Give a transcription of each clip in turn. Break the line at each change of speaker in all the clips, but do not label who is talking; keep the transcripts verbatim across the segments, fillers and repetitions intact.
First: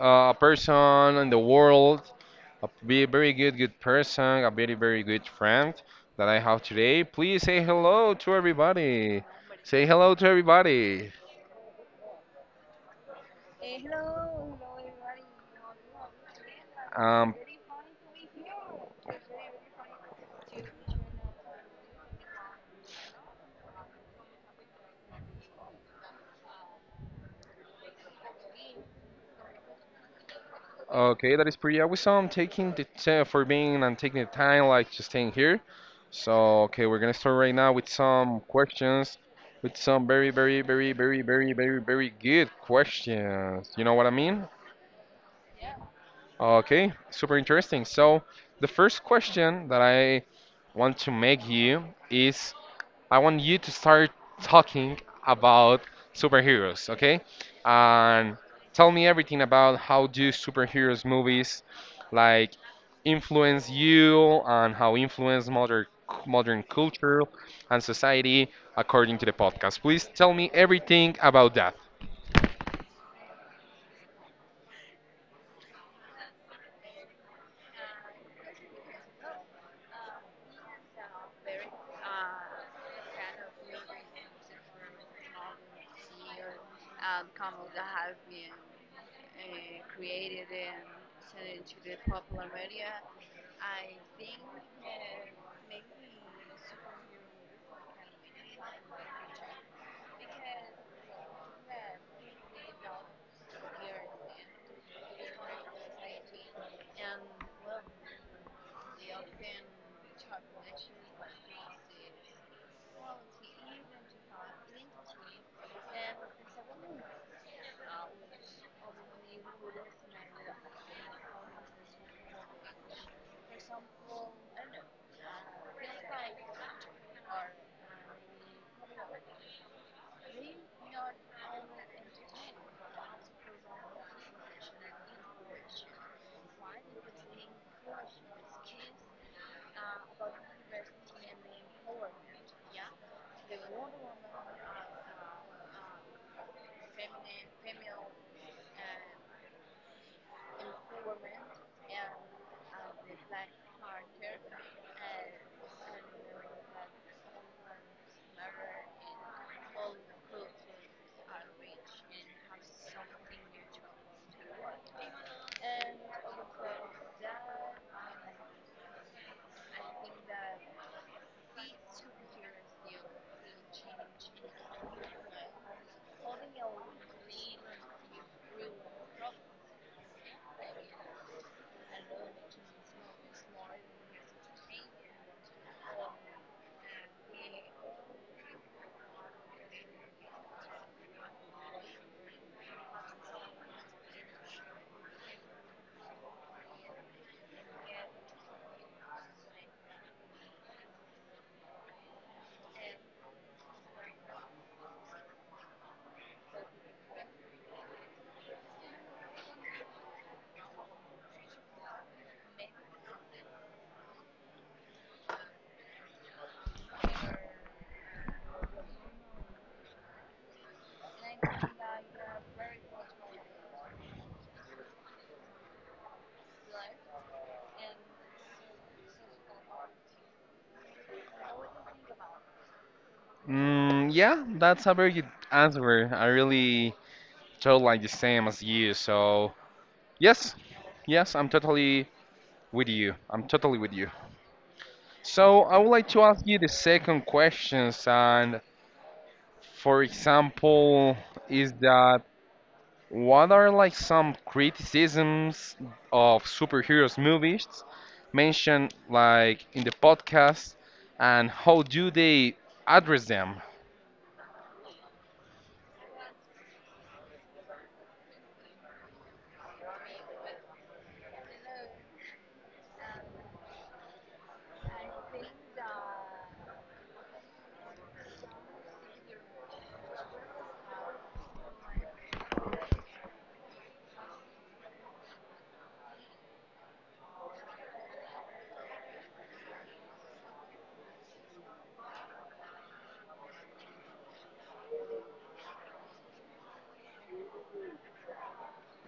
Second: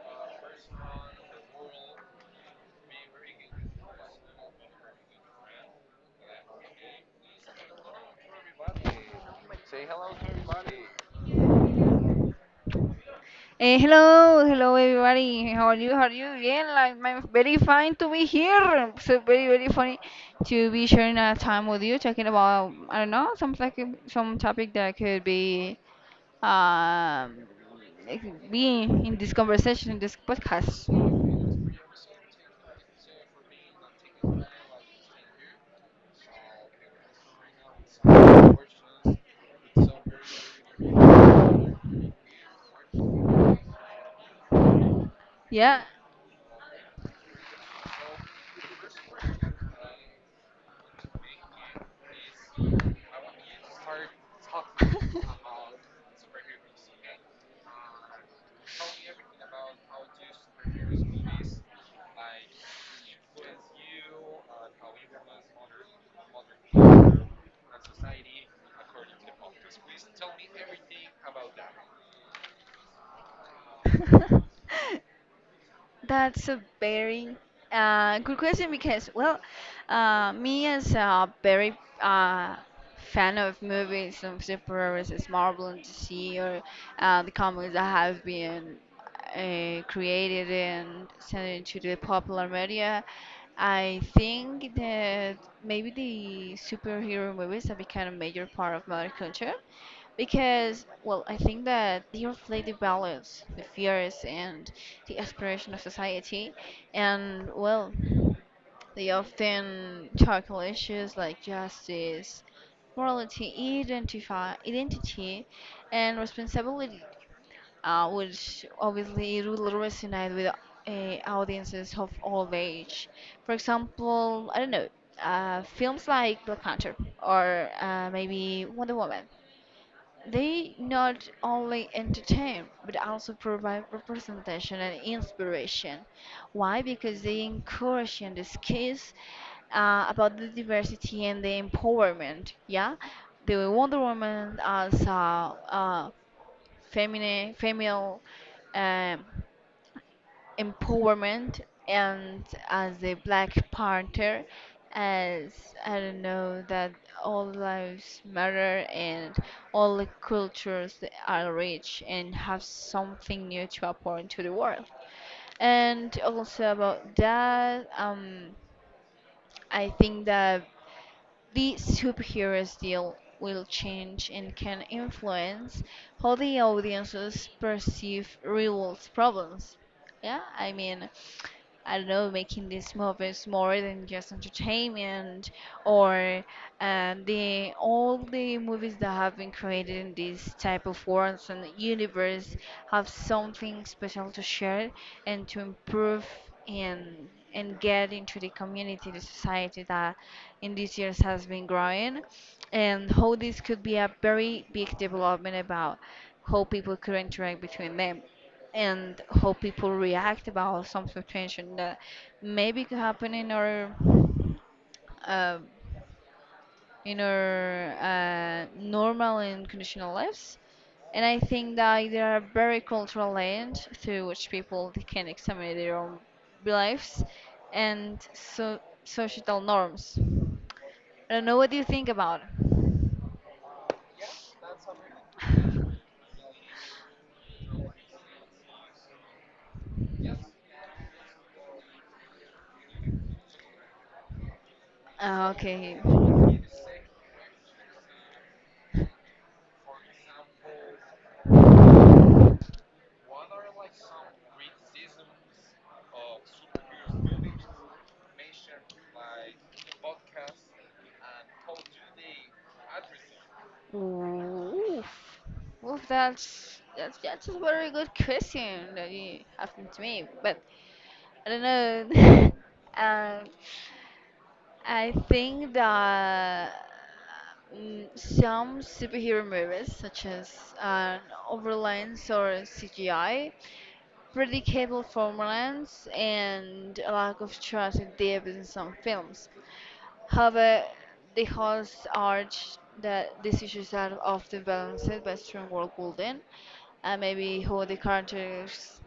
uh, a person in the world, a be- very good, good person, a very, very good friend that I have today. Please say hello to everybody. Say hello to everybody.
Eh, hello, hello everybody. How are you? How are you? Yeah, like, I'm
Um,
very fine to be here. So very, very funny to be sharing a time with you, talking about I don't know, some like some topic that could be um like, be in this conversation in this podcast.
Okay, that is pretty awesome. Taking the ti- for being and taking the time, like just staying here. So, okay, we're gonna start right now with some questions, with some very, very, very, very, very, very, very good questions. You know what I mean?
Yeah.
Okay, super interesting. So, the first question that I want to make you is, I want you to start talking about superheroes, okay? And tell me everything about how do superheroes movies like influence you and how influence modern modern culture and society according to the podcast. Please tell me everything about that.
That's a very uh, good question because, well, uh, me as a very uh, fan of movies of superheroes as Marvel and D C or uh, the comics that have been uh, created and sent into the popular media, I think that maybe the superhero movies have become a major part of modern culture. Because, well, I think that they reflect the values, the fears, and the aspiration of society. And, well, they often tackle issues like justice, morality, identify, identity, and responsibility, uh, which obviously it will resonate with uh, audiences of all age. For example, I don't know, uh, films like Black Panther or uh, maybe Wonder Woman they not only entertain but also provide representation and inspiration. Why? Because they encourage and discuss uh, about the diversity and the empowerment. Yeah, the Wonder Woman as a, a feminine, female. Um, empowerment and as the Black Panther, as I don't know that all lives matter and all the cultures that are rich and have something new to apportion to the world. And also about that, um, I think that the superhero's deal will change and can influence how the audiences perceive real world problems. Yeah, I mean, I don't know, making these movies more than just entertainment, or uh, the all the movies that have been created in this type of worlds and universe have something special to share and to improve and and get into the community, the society that in these years has been growing and how this could be a very big development about how people could interact between them and how people react about some situation that maybe could happen in our uh, in our uh, normal and conditional lives. And I think that there are very cultural lens through which people they can examine their own beliefs and so societal norms. I don't know what do you think about.
Mm, yeah, that's a very good answer. I really feel like the same as you. So yes, yes, I'm totally with you. I'm totally with you.
Ah,
So I would
okay.
like to ask you the second questions and, for example, is that what are like some criticisms of superheroes movies mentioned like in the podcast and how do they address them?
Oof. Oof, that's that's that's a very good question that you happened to me. But I don't know. um, I think that mm, some superhero movies, such as uh, overlines or C G I, predictable formulans, and a lack of trust and depth in some films. However, the hosts urge that these issues are often balanced by strong world building and maybe who the characters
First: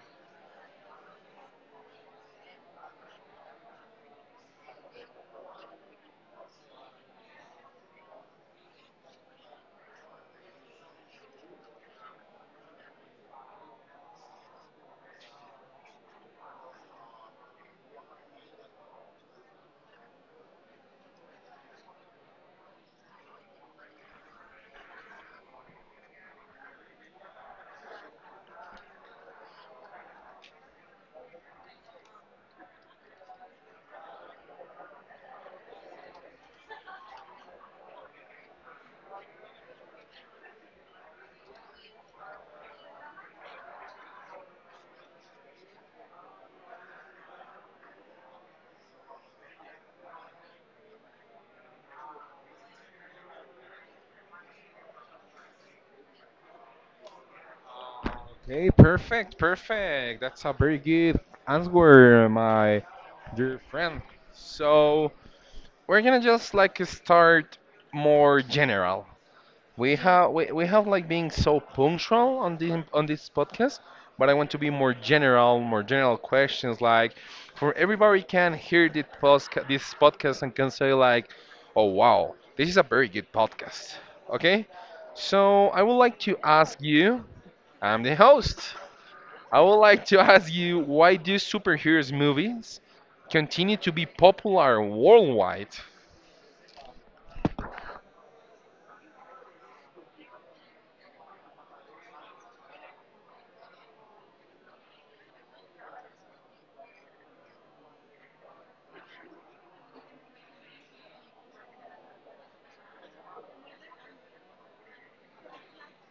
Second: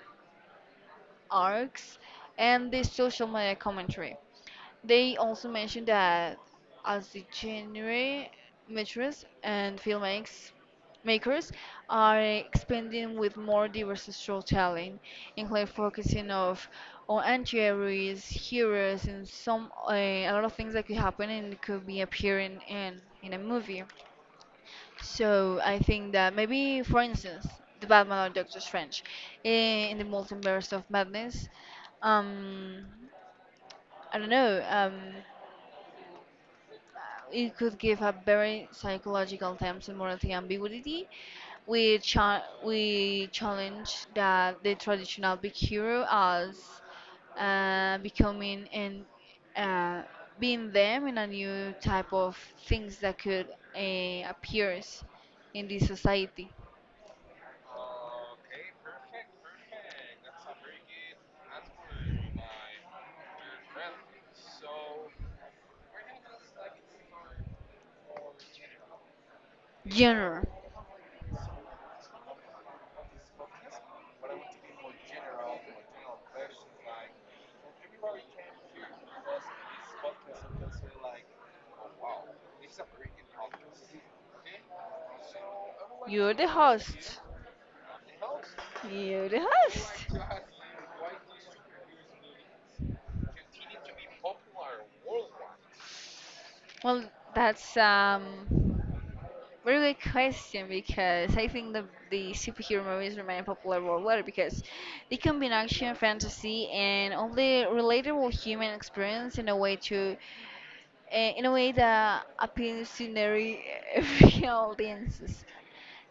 arcs and the social media commentary. They also mentioned that as the genre makers and filmmakers makers are expanding with more diverse storytelling, including focusing of on anti-heroes, heroes, and some uh, a lot of things that could happen and could be appearing in in a movie. So I think that maybe, for instance, the Batman or Doctor Strange eh, in the multiverse of madness. Um, I don't know. Um, it could give a very psychological terms and morality ambiguity. We cha- we challenge that the traditional big hero as uh, becoming and uh, being them in a new type of things that could uh, appears in this society.
Okay, perfect, perfect. That's a very good answer, my dear friend. So we're gonna just like start more general. We have
Genre.
we, we have like being so punctual on the on this podcast, but I want to be more general, more general questions like for everybody can hear this podcast this podcast and can say like, oh wow, this is a very good podcast. Okay? So I would like
You're
to
the
ask
host.
you, I'm the host.
You're the
I would like
host.
to ask you, why do superheroes movies continue to be popular worldwide?
Well, that's um, very good question because I think the the superhero movies remain popular worldwide because they combine action, fantasy, and all the relatable human experience in a way to eh, in a way that appeals to nearly every audiences.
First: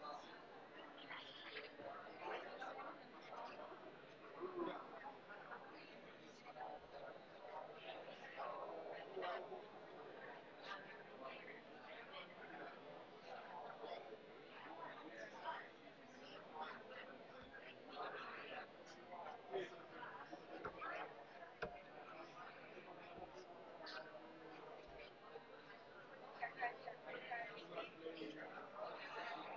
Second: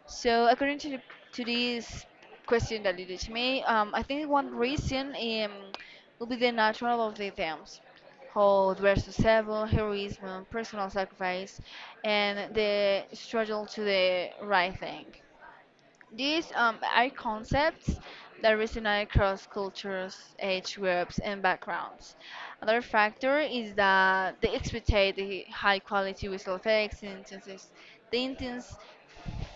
So according to to this question that you did to me, um, I think one reason um, will be the natural of the themes, hold versus evil, heroism, personal sacrifice, and the struggle to the right thing. These um, are concepts that resonate across cultures, age groups, and backgrounds. Another factor is that they expectate the high quality visual effects, intense, the intense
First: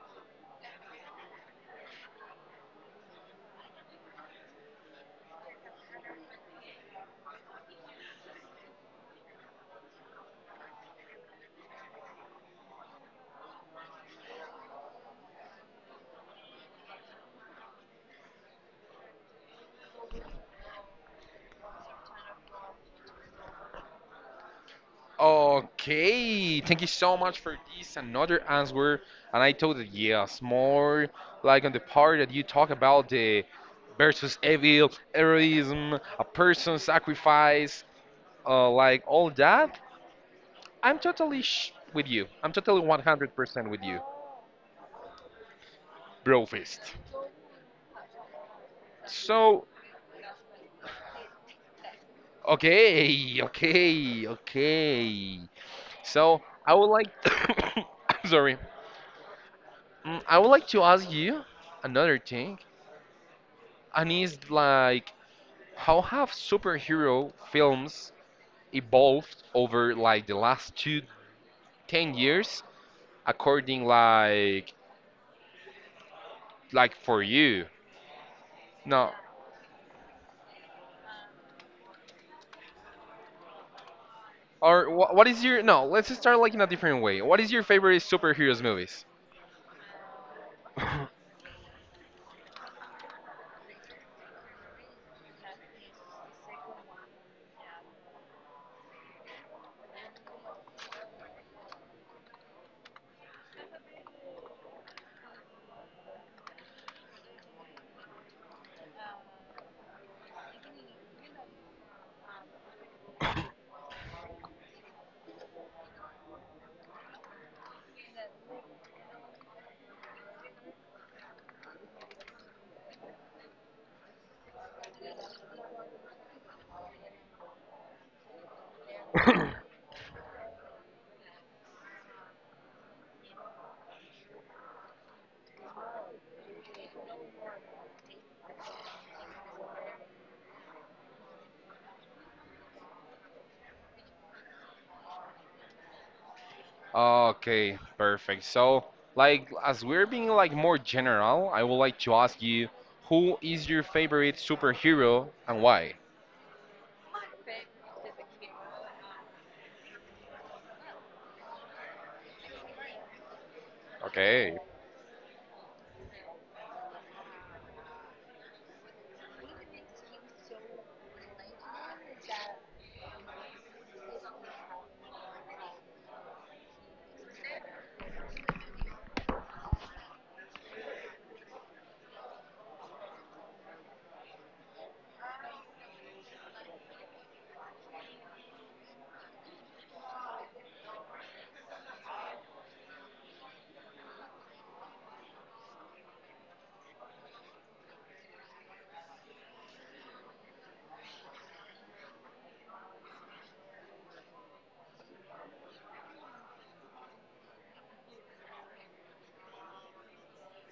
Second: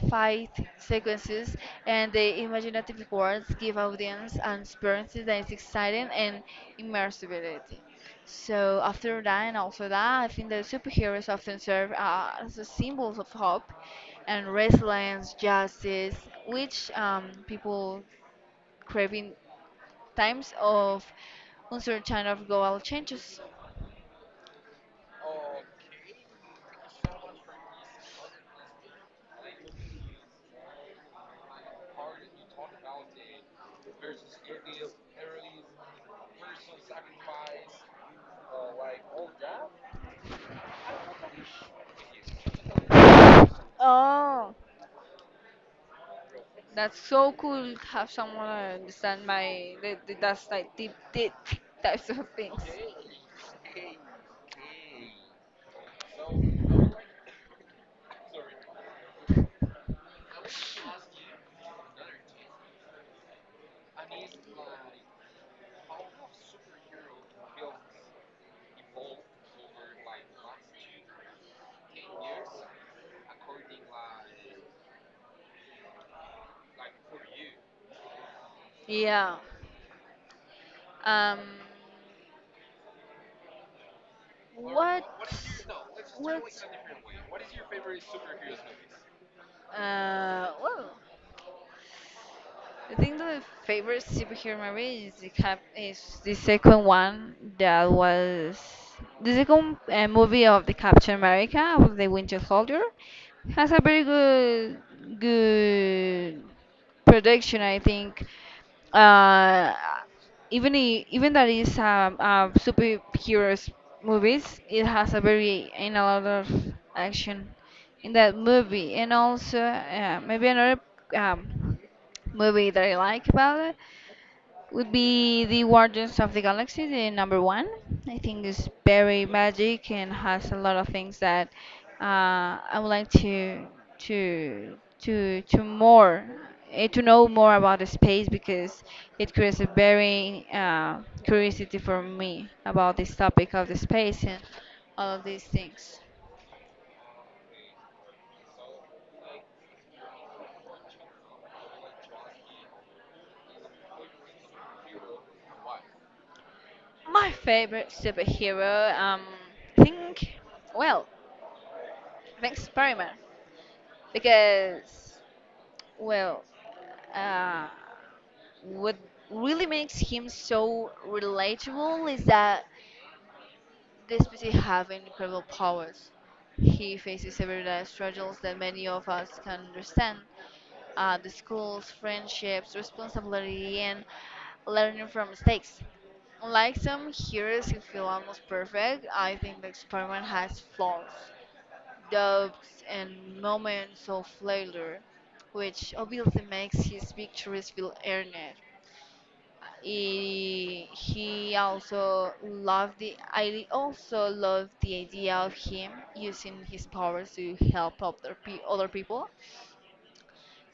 fight sequences, and the imaginative words give audience an experience that is exciting and immersibility. So after that and also that, I think that superheroes often serve uh, as a symbols of hope and resilience, justice, which um, people crave in times of uncertain of global changes.
Okay, thank you so much for this another answer. And I thought that yes, more like on the part that you talk about the versus evil, heroism, a person sacrifice, uh, like all that. I'm totally sh- with you. I'm totally one hundred percent with you,
Oh,
bro fist.
that's so cool to have someone uh, understand
So
my the, the, that's like deep, deep types of things.
okay, okay, okay. So I would like, I'm sorry. Mm, I would like to ask you another thing, and it's like, how have superhero films evolved over like the last two ten years according like like for you, no,
Yeah. Um,
or
what?
wh- what is your, no, let's just start
What?
like in a different way. What is your favorite superheroes movies?
呃，我 I think the favorite superhero movie is the cap is the second one that was the second uh, movie of the Captain America of the Winter Soldier has a very good good production I think, uh, even I- even that is um, uh, superheroes movies it has a very and a lot of action in that movie and also uh, maybe another um, movie that I like about it would be The Guardians of the Galaxy, the number one. I think it's very magic and has a lot of things that uh, I would like to to to to more eh, to know more about the space because it creates a very uh, curiosity for me about this topic of the space and all of these things.
Okay, perfect. So, like, as we're being like more general, I would like to ask you, who is your favorite superhero and why?
My favorite superhero, um, I think, well, thanks, Spider-Man.
Okay.
Because well, uh, what really makes him so relatable is that despite he having incredible powers he faces everyday struggles that many of us can understand, uh, the schools friendships responsibility and learning from mistakes, unlike some heroes who feel almost perfect. I think the experiment has flaws, doubts, and moments of failure, which obviously makes his victories feel earned. He, he also loved the I also loved the idea of him using his powers to help other pe- other people.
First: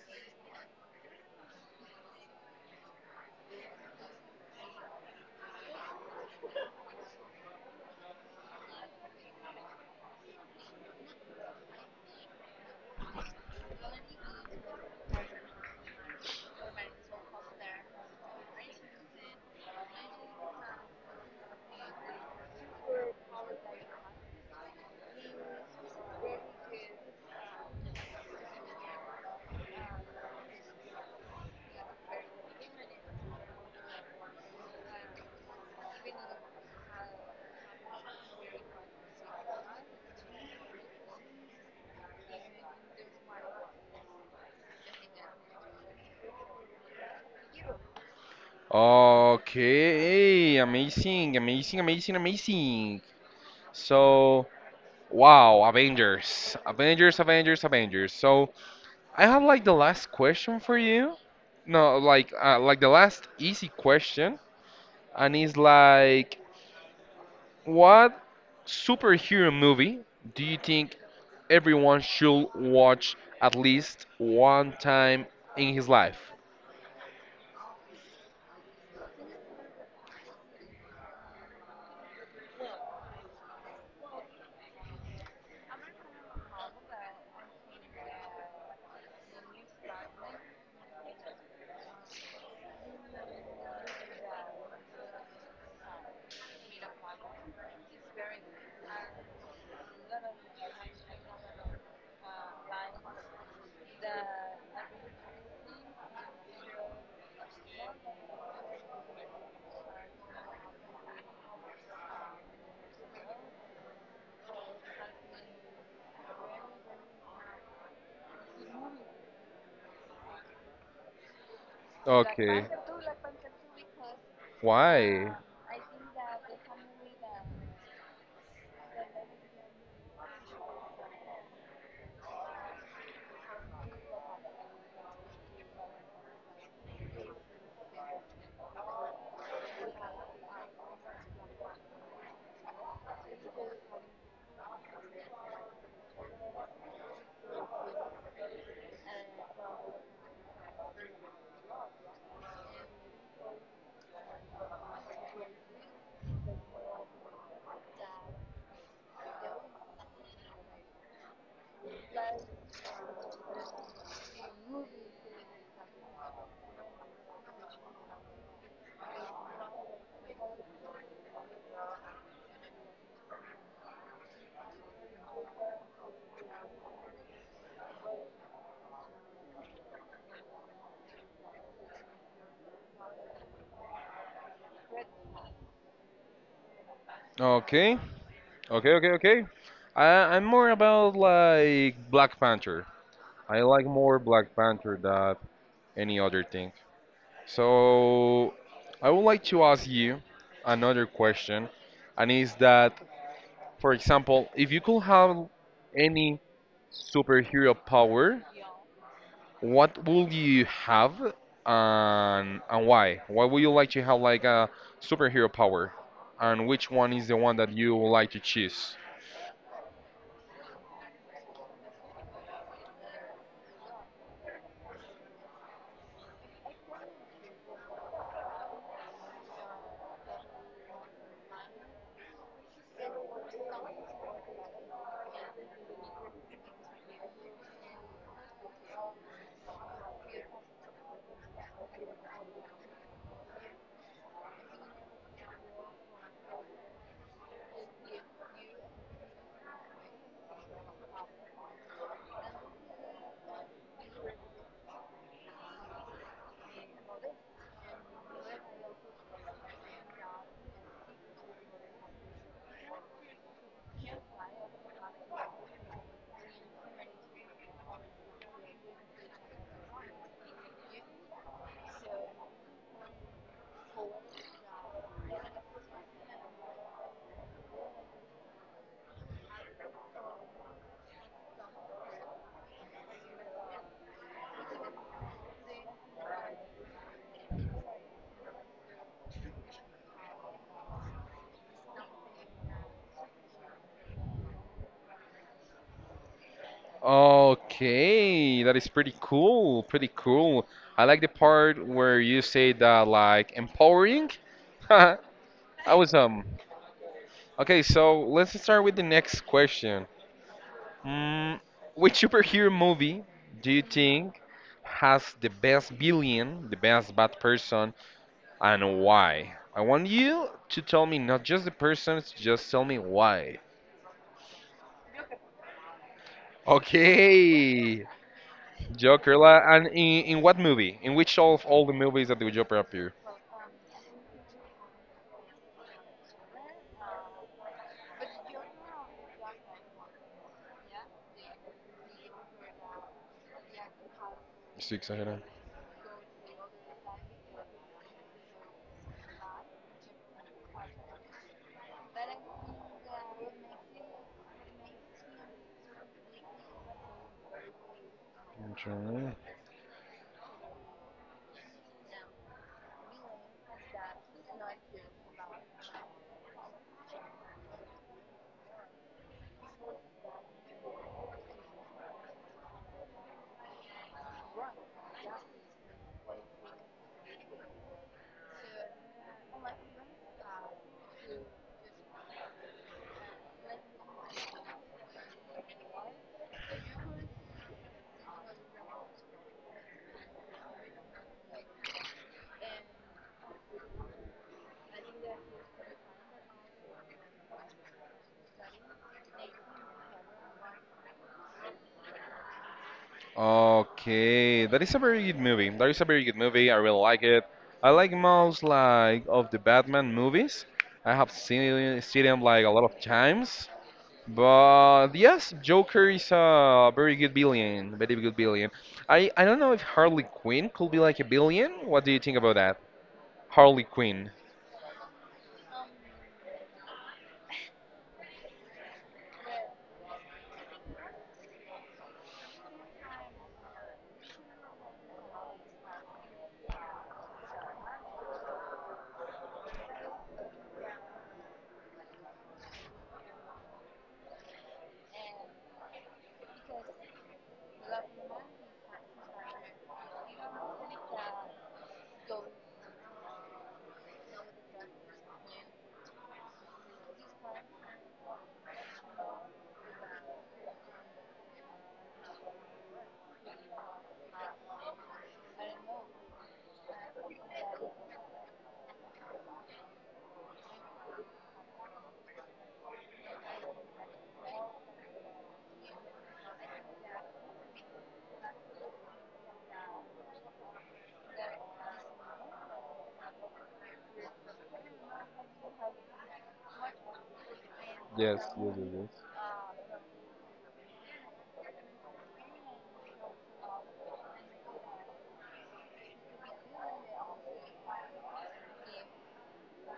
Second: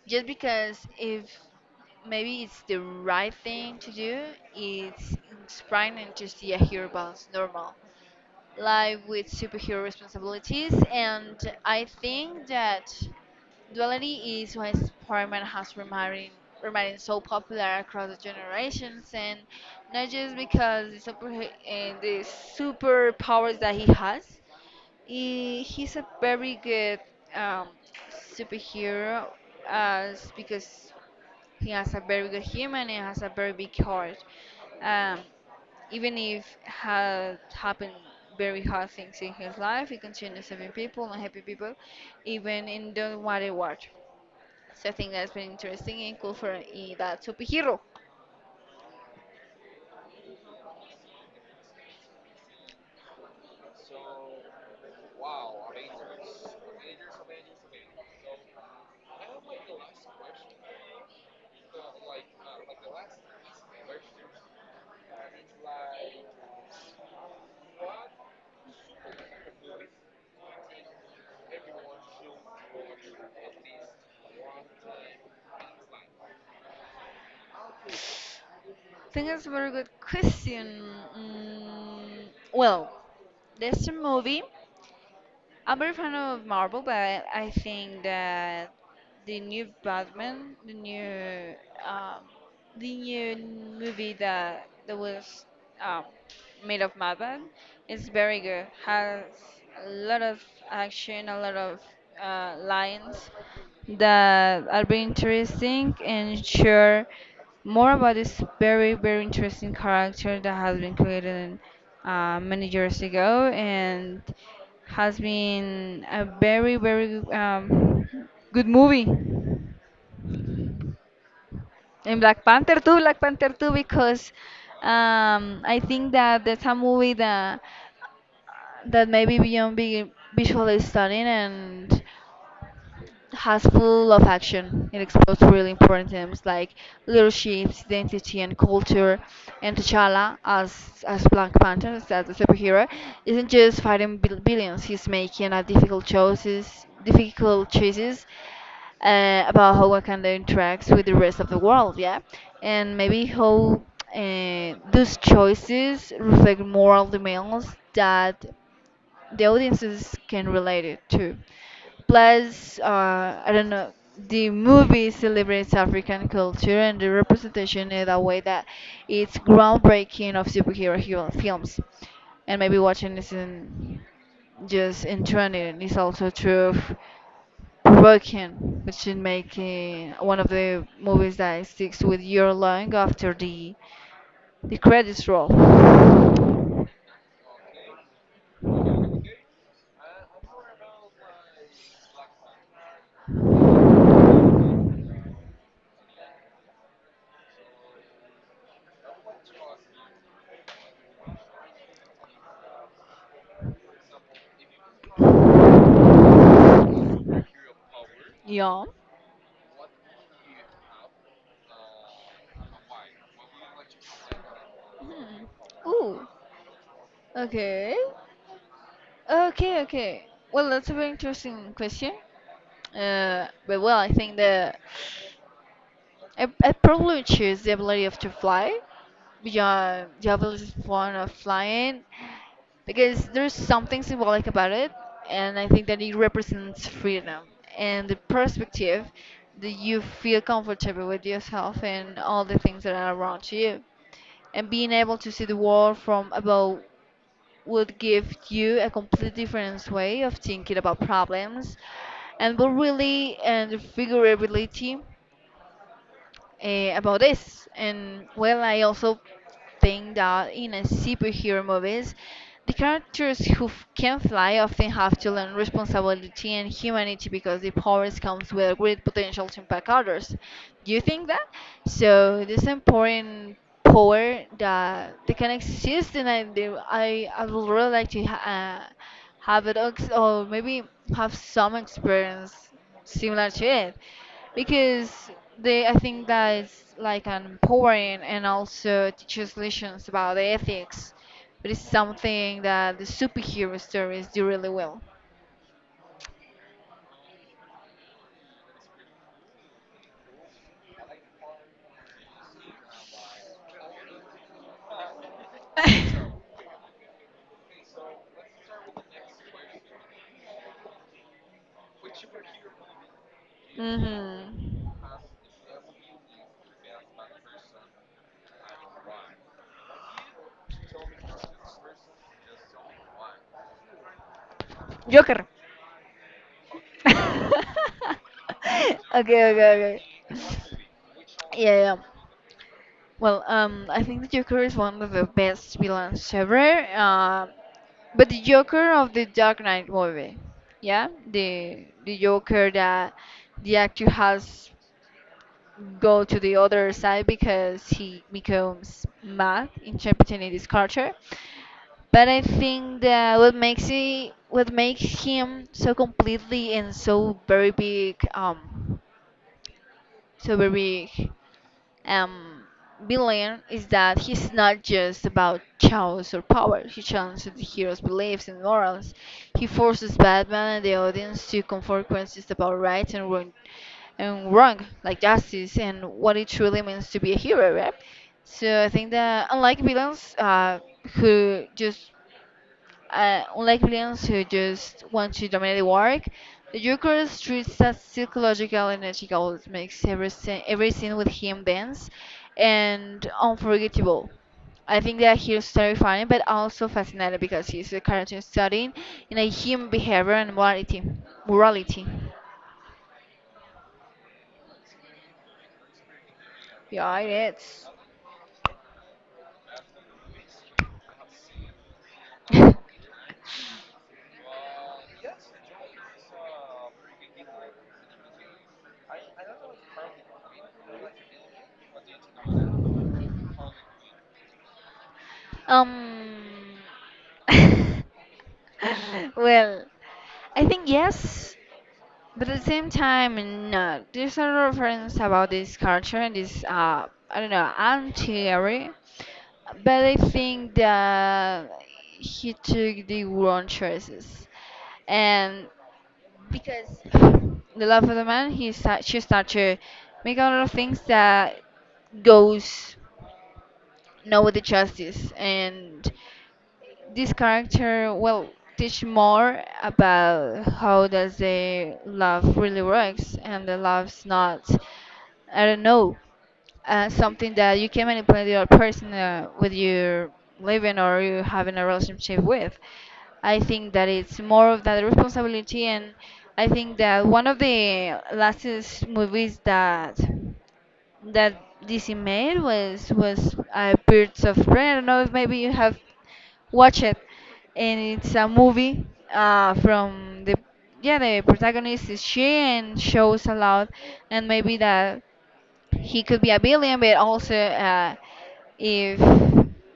Just because if maybe it's the right thing to do, it's inspiring to see a hero balance normal life with superhero responsibilities, and I think that. Duality is why Spider-Man has remained, remained so popular across the generations, and not just because the super and the superpowers that he has. He, he's a very good um, superhero, as because he has a very good human and has a very big heart. Um, even if had happened very hard things in his life, he continues saving people and happy people, even in the matter what. So I think that's been interesting and cool for I- that superhero.
Okay, hey, amazing, amazing, amazing, amazing. So, wow, Avengers, Avengers, Avengers, Avengers. So, I have like the last question for you. No, like uh, like the last easy question, and it's like, what superhero movie do you think everyone should watch at least one time in his life?
I think that's a very good question. Mm, well, there's a movie. I'm very fan of Marvel, but I think that the new Batman, the new um, the new movie that that was um, made of Batman is very good. Has a lot of action, a lot of uh, lines that are very interesting and share more about this very very interesting character that has been created uh, many years ago and has been a very very um, good movie. And Black
Okay.
Panther too, Black Panther too, because
Why?
um, I think that that's a movie that that maybe beyond being visually stunning and has full of action. It explores really important themes like leadership, identity, and culture. And T'Challa, as as Black Panther, as a superhero, isn't just fighting bill- billions. He's making a difficult choices, difficult choices uh, about how one can interact with the rest of the world, yeah, and maybe how uh, those choices reflect moral demands that the audiences can relate it to. Plus, uh, I don't know, the movie celebrates African culture and the representation in a way that it's groundbreaking of superhero hero films. And maybe watching this in just in training is also true. Broken, which is making one of the movies that sticks with your long after the the credits roll.
Okay. Okay, okay, okay. I, I'm more about like Black Panther. I like more Black Panther than any other thing. So I would like to ask you another question, and is that, for example, if you could have any superhero power,
Yeah.
what would you have and and why? Why would you like to have like a superhero power?
Ooh,
And which one is the one that you
okay.
would like to choose?
Okay, okay. Well, that's a very interesting question. Uh, but well, I think that I, I probably choose the ability of to fly. Yeah, the ability is one of flying. Because there's something symbolic about it and I think that it represents freedom and the perspective that you feel comfortable with yourself and all the things that are around you and being able to see the world from above would give you a completely different way of thinking about problems and will really and figure ability uh, about this. And well, I also think that in a superhero movies, the characters who f- can fly often have to learn responsibility and humanity because the powers comes with a great potential to impact others. Do you think that? So this important power that they can exist, and I do, I I would really like to ha- uh, have it, ex- or maybe have some experience similar to it because they I think that it's like an empowering and also teaches lessons about ethics. But it's something that the superhero stories do really well.
Okay, that is pretty cool. Pretty cool. I like the part where you say that like empowering. Awesome. Okay, so let's start with the next question. Mm, which superhero movie do you
hmm
think has the best villain, the best bad person, and why? I want you to tell me not just the persons, just tell me why.
Joker.
Okay.
okay,
Joker.
okay,
La- and
okay.
in, in what movie? In which of
Yeah,
all the
yeah.
movies that the Joker appear?
Well, um, I think the Joker is one of the best villains ever. Uh, but the Joker of the Dark Knight movie, yeah, the the Joker that the actor has
Six ahead. Of-
go to the other side because he becomes mad in Japanese culture. But I think that what makes it what makes him so completely and so very big, um, so very big um, villain is that he's not just about chaos or power. He challenges the hero's beliefs and morals. He forces Batman and the audience to confront questions about right and wrong, and wrong, like justice and what it truly means to be a hero, right? So I think that unlike villains uh, who just uh, unlike villains who just want to dominate the work. The Joker treats that psychological energy goals makes every scene, every scene with him dense and unforgettable. I think that he's terrifying but also fascinating because he's a character studying in a human behavior and morality. Morality.
Okay, that is a very good movie. That is a very good movie. I really
Yeah,
like it.
it
I
is.
like most like of the Batman movies. I have seen it, seen them like a lot of times. But yes, Joker is a very good billion, very good billion. I I don't know if Harley Quinn could be like a billion. What do you think about that? Harley Quinn.
um. well, I think yes. But at the same time, no, there's a lot of reference about this culture and this, uh, I don't know, I'm theory, but I think that he took the wrong choices. And because the love of the man, he start, she started to make a lot of things that goes no with the justice. And this character will teach more about how does the love really works, and the love's not, I don't know, uh, something that you can manipulate the other person, uh, with your living or you having a relationship with. I think that it's more of that responsibility. And I think that one of the lastest movies that that D C made was was uh, Birds of Prey. I don't know if maybe you have watch it, and it's
Yes,
a
yes, yes,
movie
yes.
uh, from the, yeah, the protagonist is she and shows a lot. And maybe that he could be a billion, but also, uh, if,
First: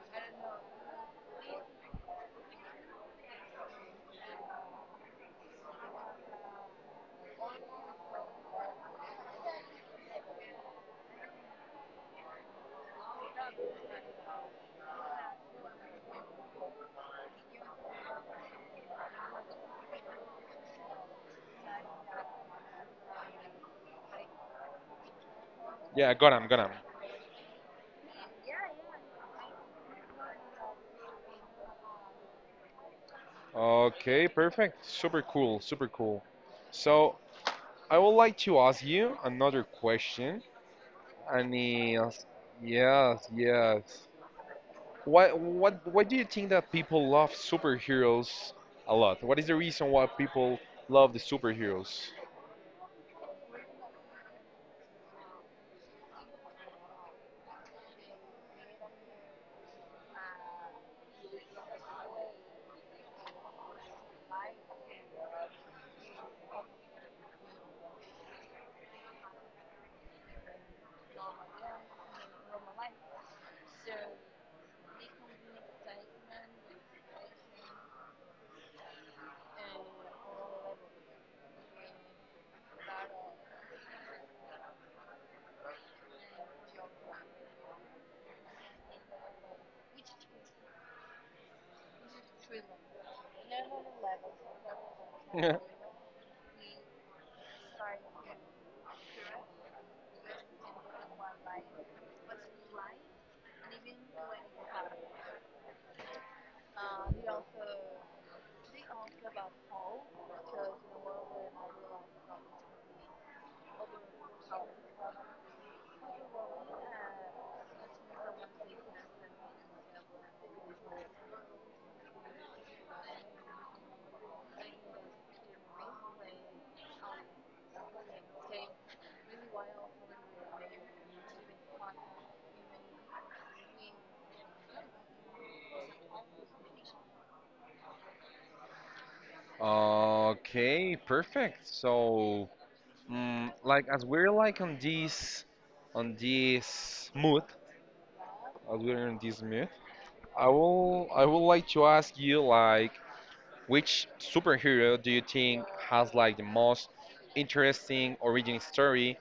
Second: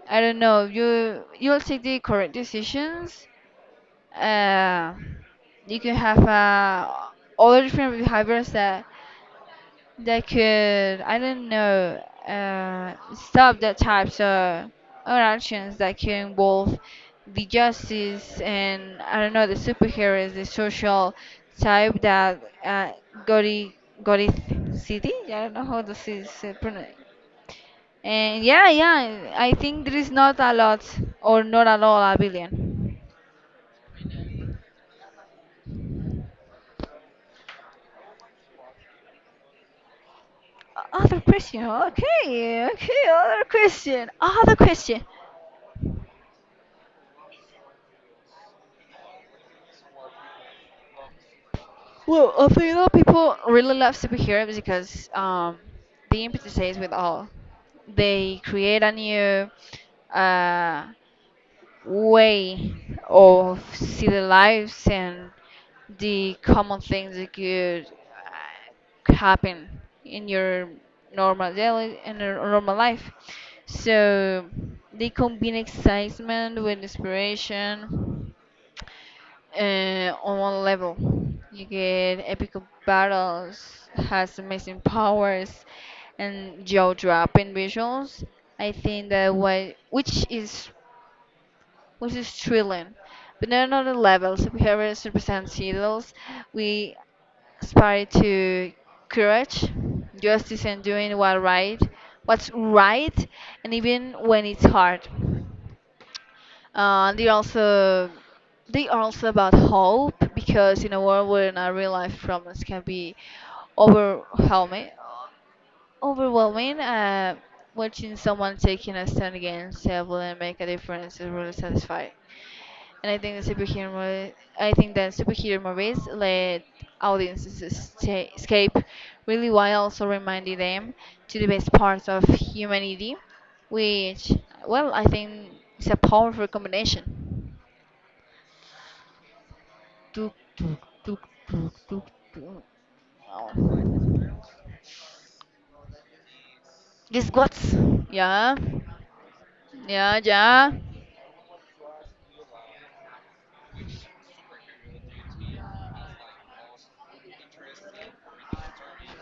I don't know, you you'll take the correct decisions. Uh, you can have uh, all different behaviors that they could, I don't know, uh, stop the types of or actions that can involve the justice, and I don't know, the superheroes, the social type that uh, Gori Gori City. I don't know how this
Yeah,
is
Gotham,
uh,
Gotham.
pronounced. And yeah, yeah, I think there is not a lot or not at all a billion.
Okay, perfect. Super cool, super cool. So I would like to ask you another question.
Other
And
question.
yes,
Okay, okay.
yes,
Other
yes.
question. Other question.
What what why do you think that people love superheroes a lot? What is the reason why people love the superheroes?
Well, I think that people really love superheroes because um, they empathize with all. They create a new, uh, way of see the lives and the common things that could uh, happen in your normal daily in your normal life. So they combine excitement with inspiration uh, on one level. You get epic battles, has amazing powers, and jaw-dropping visuals. I think that what which is which is thrilling, but not on the levels. We have represent heroes. We aspire to courage, justice, and doing what right, what's right, and even when it's hard. Uh, they also, they are also about hope, because in a world where our real life problems can be overwhelming, overwhelming. Uh, watching someone taking a stand against evil and make a difference is really satisfying. And I think the superhero, mo- I think that superhero movies let audiences esca- escape really while also reminding them to the best parts of humanity, which, well, I think is a powerful combination. Tuk, tuk,
Okay,
tuk,
perfect.
tuk, tuk,
So,
tuk.
mm, like, as we're like on this on this
This
mood,
what's? Yeah,
as we are in this myth,
yeah,
I
yeah.
will I would like to ask you, like, which superhero do you think has like the most interesting origin story,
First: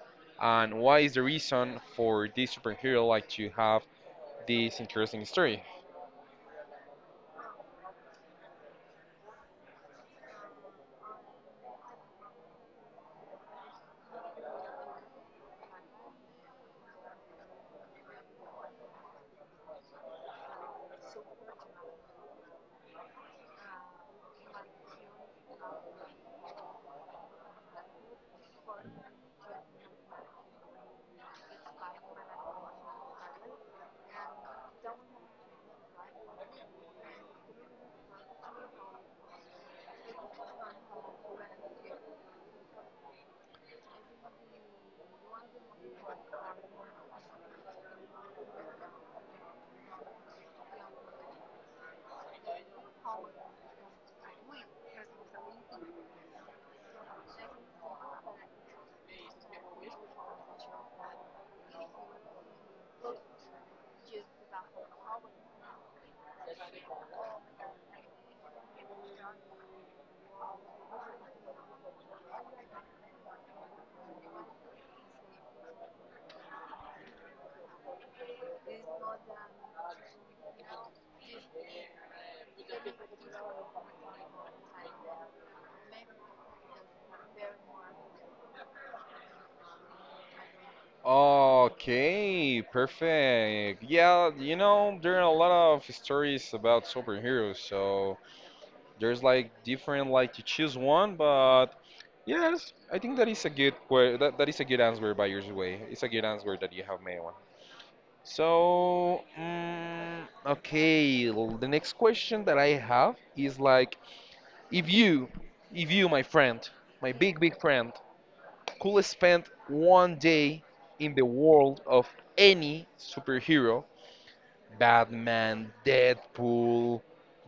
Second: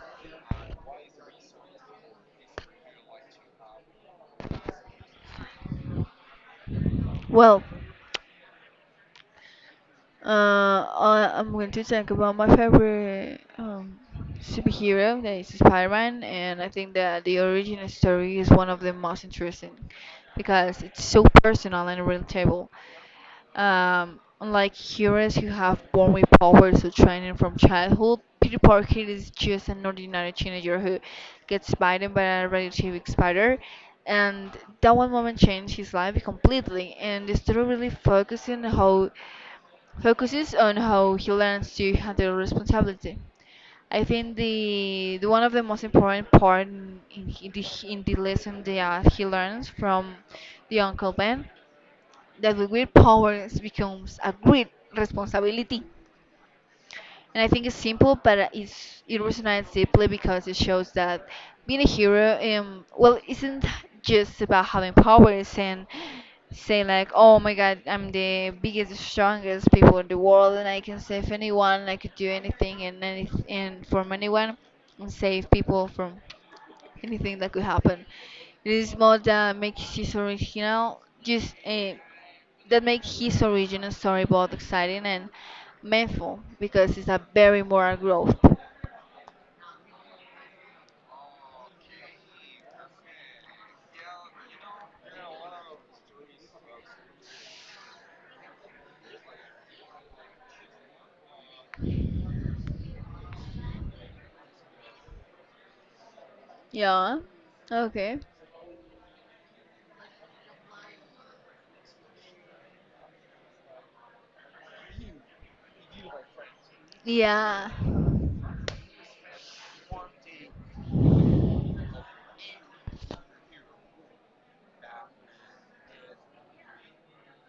and what is the reason for this superhero like to have this interesting story?
Well, uh, I, I'm going to talk about my favorite um, superhero, that is Spider-Man, and I think that the origin story is one of the most interesting because it's so personal and relatable. Um, unlike heroes who have born with powers or training from childhood, Peter Parker is just an ordinary teenager who gets bitten by a radioactive spider, and that one moment changed his life completely. And the story really focuses on how focuses on how he learns to handle responsibility. I think the, the one of the most important part in, in, the, in the lesson that he learns from the Uncle Ben, that with great powers becomes a great responsibility. And I think it's simple, but it's, it resonates deeply because it shows that being a hero, um, well, isn't just about having powers and say like, oh my god, I'm the biggest, strongest people in the world, and I can save anyone, I could do anything and anything and from anyone, and save people from anything that could happen. It is more that makes his original just uh, that makes his original story both exciting and meaningful because it's a very moral growth.
Okay, perfect. Yeah, you know, there are a lot of stories about superheroes, so there's like different like to choose one, but yes, I think that is a good que- that, that is a good answer by your way. It's a good answer that you have
Yeah.
made one.
Okay.
So, mm, okay, l- the next question that I have is like, if you, if you, my friend, my big big
Yeah.
friend, could spend one day in the world of any superhero, Batman, Deadpool,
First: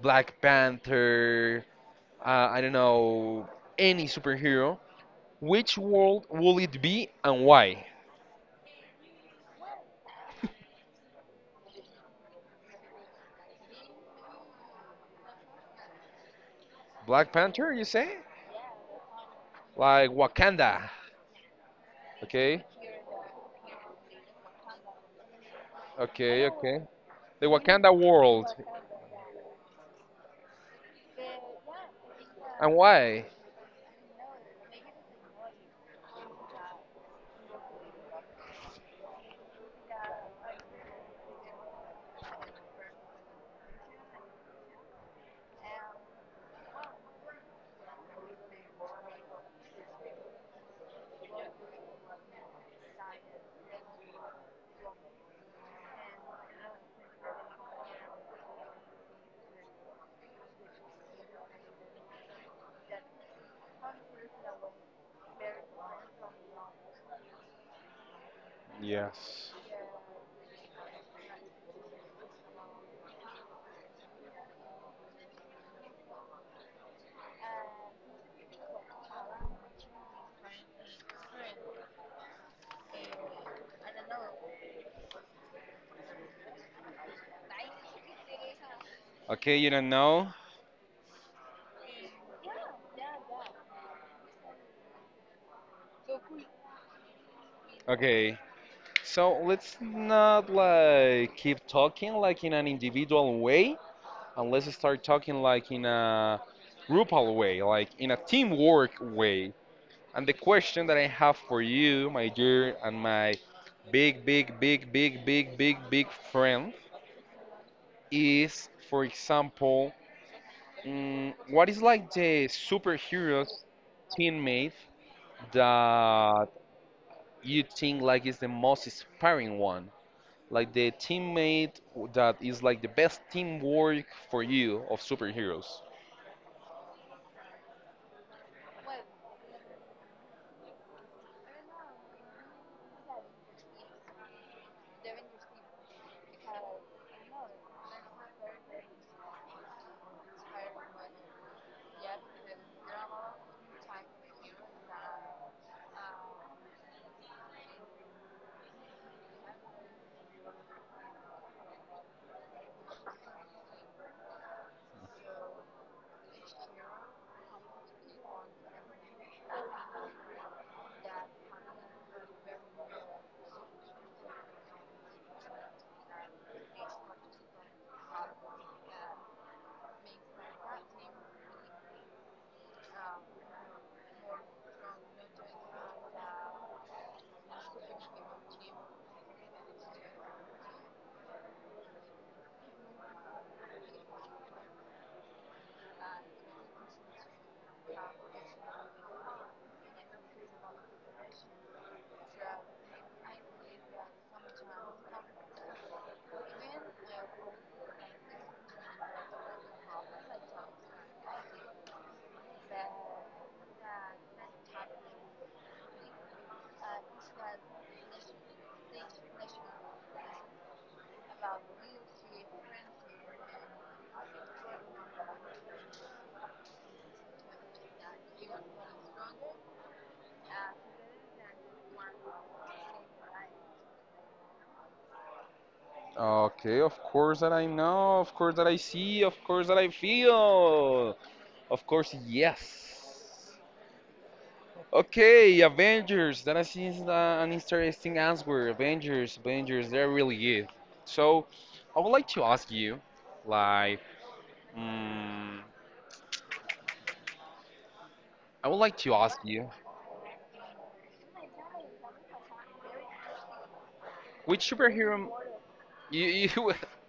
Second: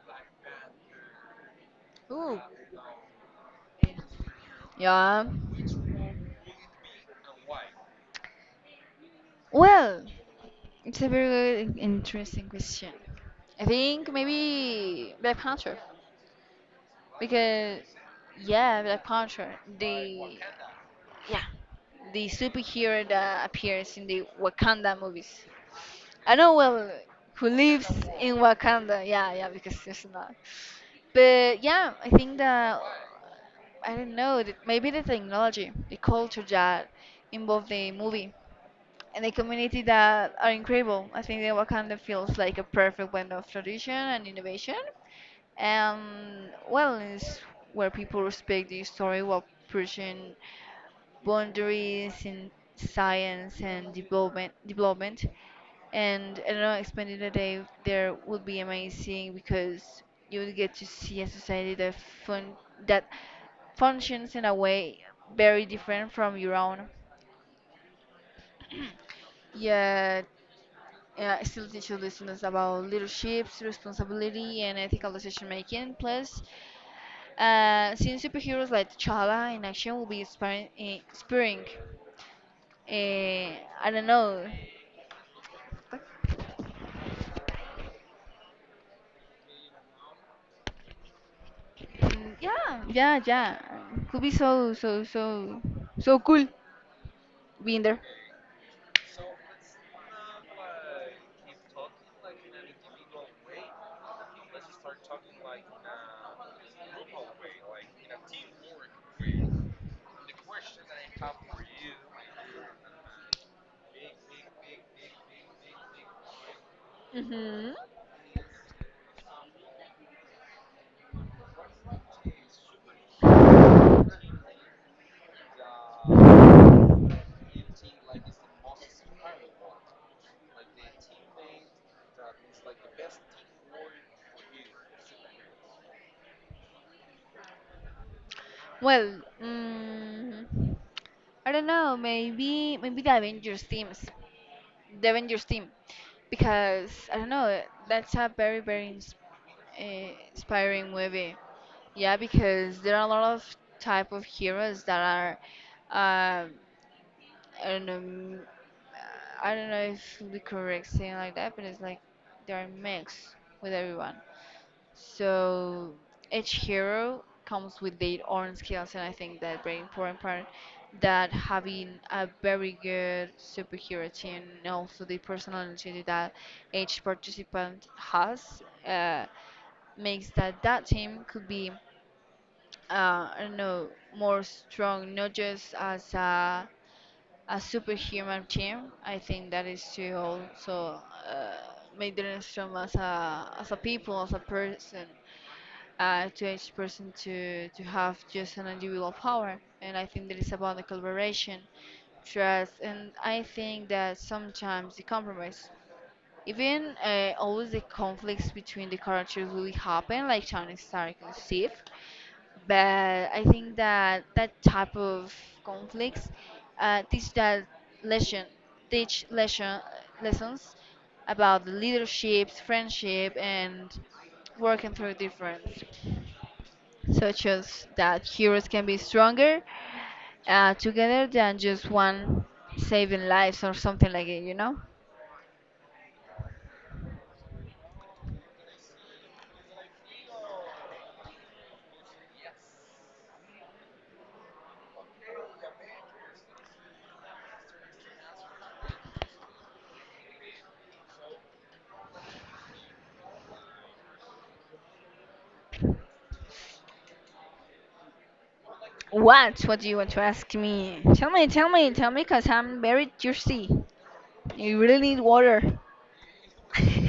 Black Panther,
Ooh.
uh, I don't know, any superhero,
Yeah.
which world will it be and why?
Well, it's a very good, interesting question. I think maybe Black Panther
Black Panther,
because,
you say?
yeah, Black Panther.
Like
The,
Wakanda.
yeah, the
Okay,
superhero that appears in the Wakanda movies. I
okay,
know,
okay.
well,
The
who lives
Wakanda
in
world.
Wakanda. Yeah, yeah, because it's not. But yeah, I think
And
that,
why?
I don't know, that maybe the technology, the culture that involved the movie, and the community that are incredible. I think that Wakanda feels like a perfect blend of tradition and innovation. And, well, it's where people respect the story while pursuing boundaries in science and development development. And I don't know, spending a day there would be amazing because you would get to see a society that fun that functions in a way very different from your own.
Yes.
Yeah, uh, I still teach your listeners about leadership, responsibility, and ethical decision making. Plus, uh, seeing superheroes like T'Challa in action will be inspiring. inspiring. Uh, I don't know.
Okay, you don't know?
Mm, yeah. Yeah, yeah. Could be so, so, so, so cool being there.
Okay. So let's not like keep talking like in an individual way, and let's start talking like in a groupal way, like in a teamwork way. And the question that I have for you, my dear and my big, big, big, big, big, big, big friend,
Hmm.
is, for example, mm, what is like the superhero teammate that you think like is the most inspiring one? Like the teammate that is like the best teamwork for you of superheroes.
Well, mm, I don't know. Maybe, maybe the Avengers teams, the Avengers team, because I don't know. That's a very, very ins- uh, inspiring movie. Yeah, because there are a lot of type of heroes that are. Uh, and um, I don't know if the correct saying like that, but it's like they are mixed with everyone. So each hero comes with their own skills, and I think that very important part that having a very good superhero team. And also the personality that each participant has, uh, makes that that team could be, uh, I don't know, more strong, not just as a a superhuman team. I think that is to also, uh, make them strong as a, as a people, as a person, uh, to each person to to have just an individual power. And I think that is about the collaboration, trust, and I think that sometimes the compromise. Even, uh, always the conflicts between the characters really happen, like Tony Stark and Steve. But I think that that type of conflicts, uh, teach that lesson, teach lesson lessons about leadership, friendship, and working through difference, such as that heroes can be stronger, uh, together than just one saving lives or something like it, you know?
Okay, of course that I know, of course that I see, of course that I feel. Of course, yes. Okay, Avengers. That is uh, an interesting answer. Avengers, Avengers. They're really good. So, I would like to ask you, like, mm, I would like to ask
What?
you,
What do you want to ask me? Tell me, tell me, tell me, cause I'm very thirsty.
which
You really need
superhero,
water.
you, you,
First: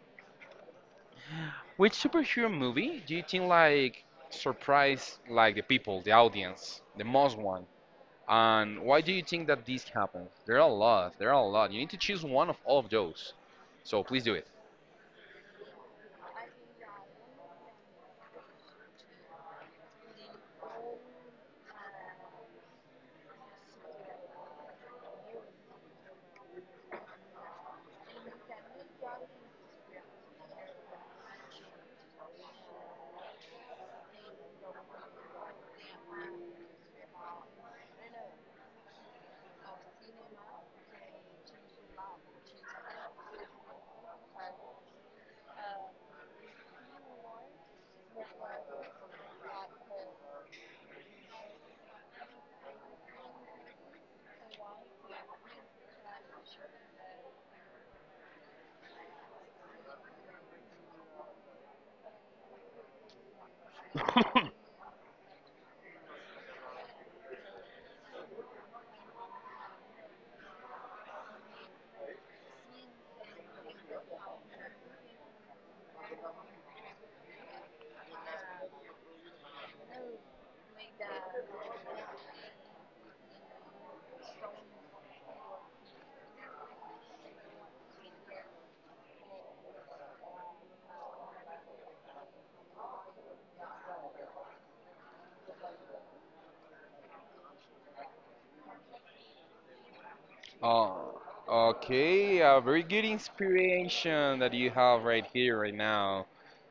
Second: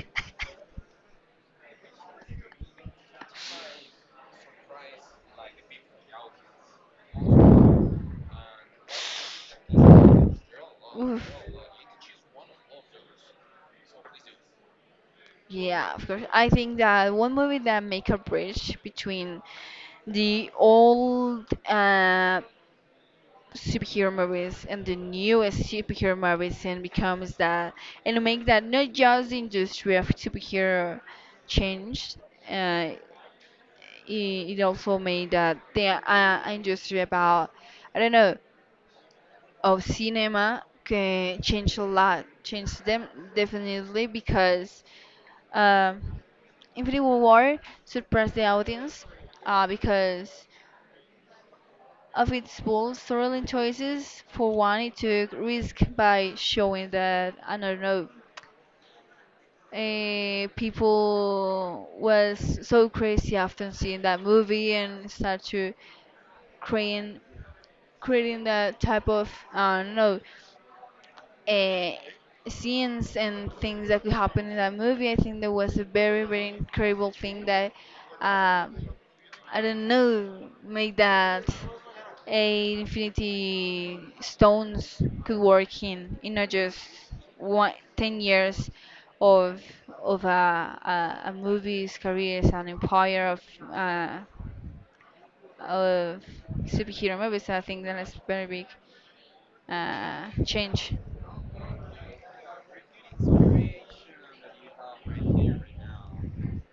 which superhero movie do you think like surprised like the people, the audience, the most one? And why do you think that these? There are a lot.
Oof.
There are a lot. You need to choose one of all of those. So please do it.
Yeah, of course. I think that one movie that make a bridge between the old, uh, superhero movies and the newest superhero movies and becomes that and make that not just the industry of superhero changed. Uh, it, it also made that the, uh, industry about, I don't know, of cinema can change a lot, changed them definitely because, um, Infinity War surprised the audience, uh, because of its bold storyline choices. For one, it took risk by showing that, I don't know. Uh, people was so crazy after seeing that movie and start to crying creating that type of, I don't know, uh, scenes and things that could happen in that movie. I think that was a very very incredible thing that, uh, I don't know, make that a Infinity Stones could work in, in not just one, ten years of, of a, a, a movie's career as an empire of, uh, of superhero movies. So I think that is very big, uh, change.
Oh, okay. A very good inspiration that you have right here, right now.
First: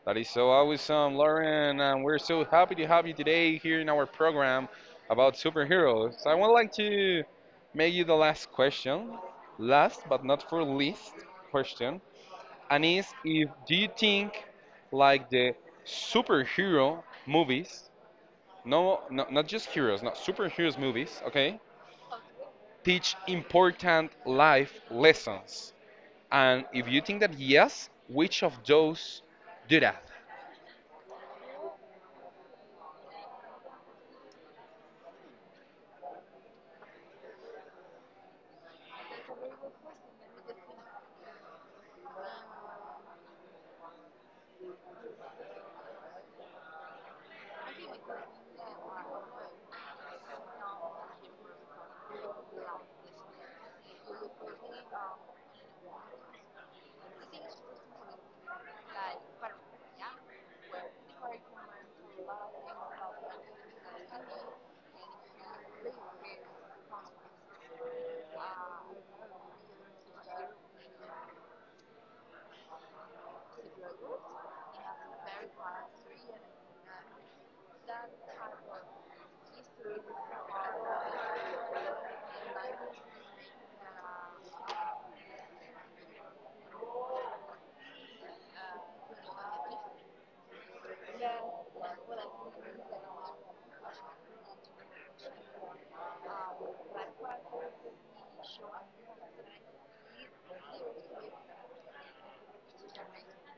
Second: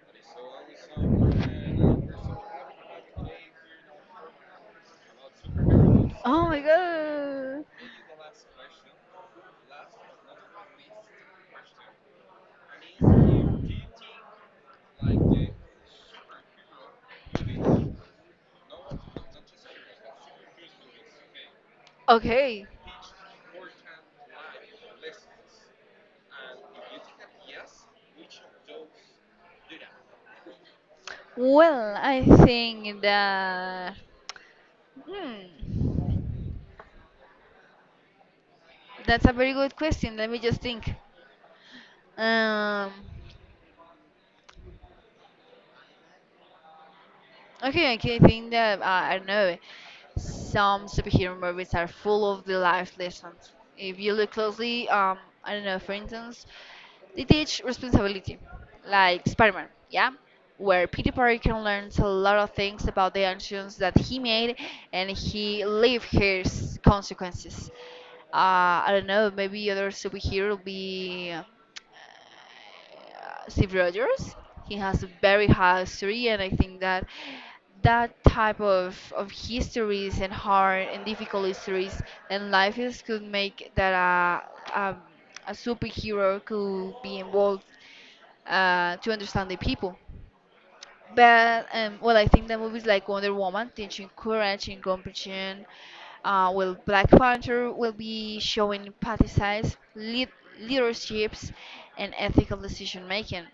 That is so awesome, Lauren. And we're so happy to have you today here in our program about superheroes. I
Oh
would
my
like to
god.
make you the last question, last but not for least question, and is, if do you think like the superhero movies, no, no, not just heroes, not superheroes movies, okay,
Okay.
teach important life lessons? And if you think that yes, which of those do that?
Well, I think that, hmm, that's a very good question. Let me just think. Um, Okay, I can think that, uh, I don't know. Some superhero movies are full of the life lessons. If you look closely, um, I don't know. For instance, they teach responsibility, like Spider-Man, yeah, where Peter Parker learns a lot of things about the actions that he made, and he live his consequences. Uh, I don't know. Maybe other superhero will be Steve Rogers. He has a very high history, and I think that that type of, of histories and hard and difficult histories and life is could make that a, a, a superhero could be involved, uh, to understand the people. But, um, well, I think the movies like Wonder Woman, teaching courage and compassion, uh, well, Black Panther will be showing party lead leaderships, and ethical decision making.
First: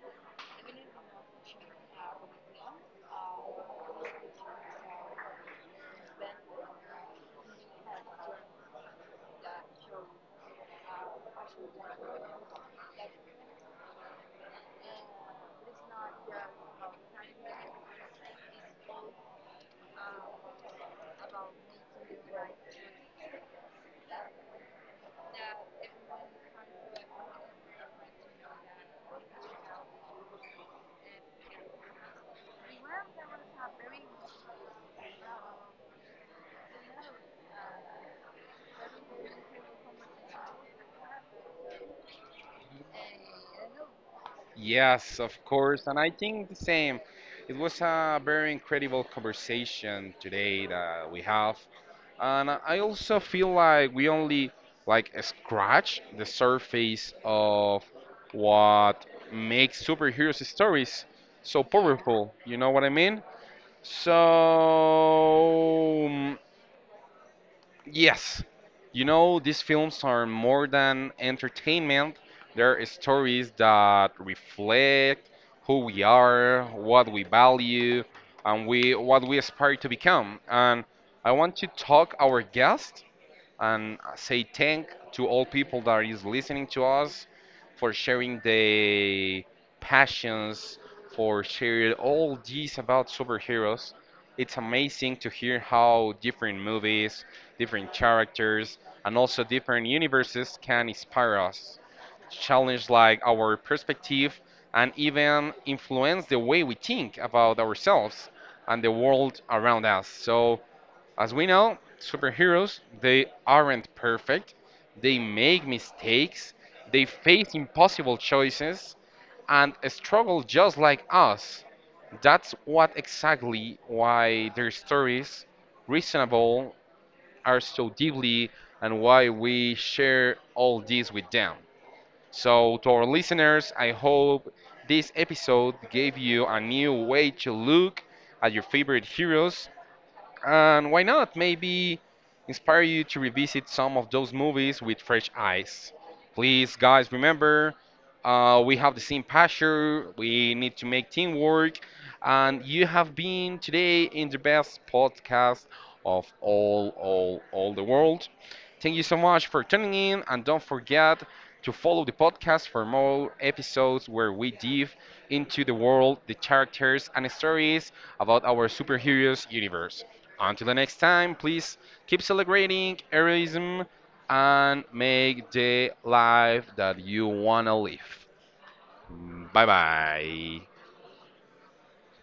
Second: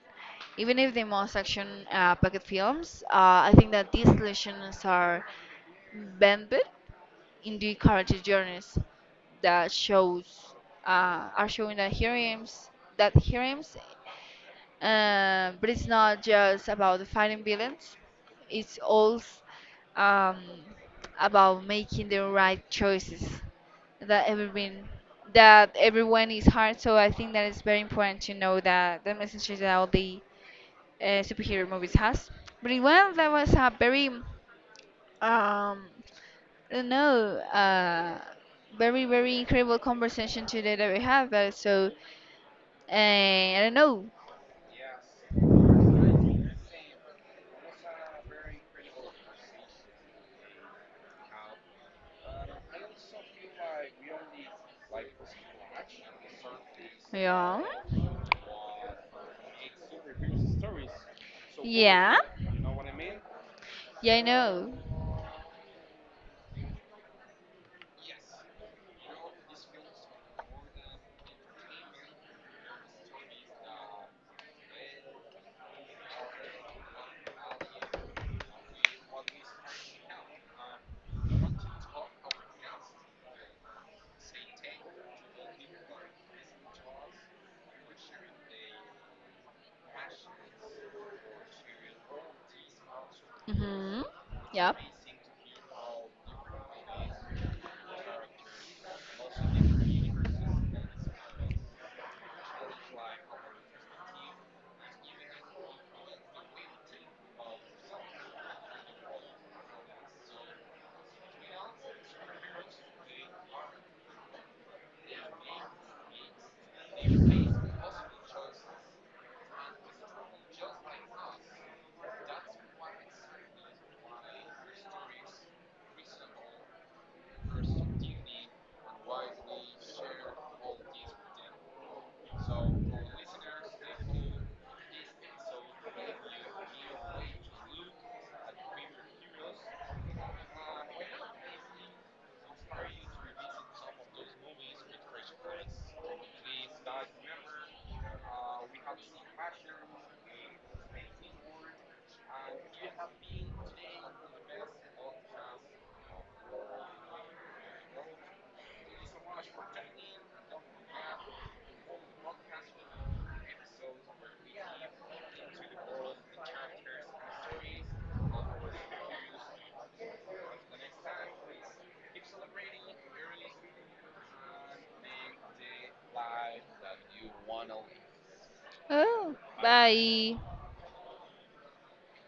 Even if the most action, uh, packed films, uh, I think that these lessons are embedded in the character journeys that shows, uh, are showing that heroines that heroines, uh, but it's not just about fighting villains. It's also, um, about making the right choices. That everyone that everyone is hard. So I think that it's very important to know that the messages that all the, uh, superhero movies has. But it, well, that was a very, um, I don't know, uh, very very incredible conversation today that we have. Uh, so, uh, I don't know.
Yes, of course. And I think the same. It was a very incredible conversation today that we have. And I also feel like we only like scratch the surface
Yeah.
of what makes superheroes stories so
Yeah.
powerful. You know what I mean? So
Yeah, I know.
mm, yes. You know, these films are more than entertainment. They're stories that reflect who we are, what we value, and we what we aspire to become. And I want to talk our guest and say thank to all people that is listening to us for sharing their passions, for sharing all these about superheroes.
Mhm.
It's
Yep.
amazing to hear how different movies, different characters, and also different universes can inspire us, challenge like our perspective, and even influence the way we think about ourselves and the world around us. So as we know, superheroes, they aren't perfect. They make mistakes, they face impossible choices, and struggle just like us. That's what exactly why their stories, reasonable, are so deeply and why we share all this with them. So, to our listeners, I hope this episode gave you a new way to look at your favorite heroes, and why not? Maybe inspire you to revisit some of those movies with fresh eyes. Please, guys, remember uh, we have the same passion, we need to make teamwork, and you have been today in the best podcast of all, all, all the world. Thank you so much for tuning in, and don't forget to follow the podcast for more episodes where we dive into the world, the characters, and stories about our superheroes universe. Until the next time, please keep celebrating heroism and make the life that you want to live.
Oh,
Bye
bye.
bye.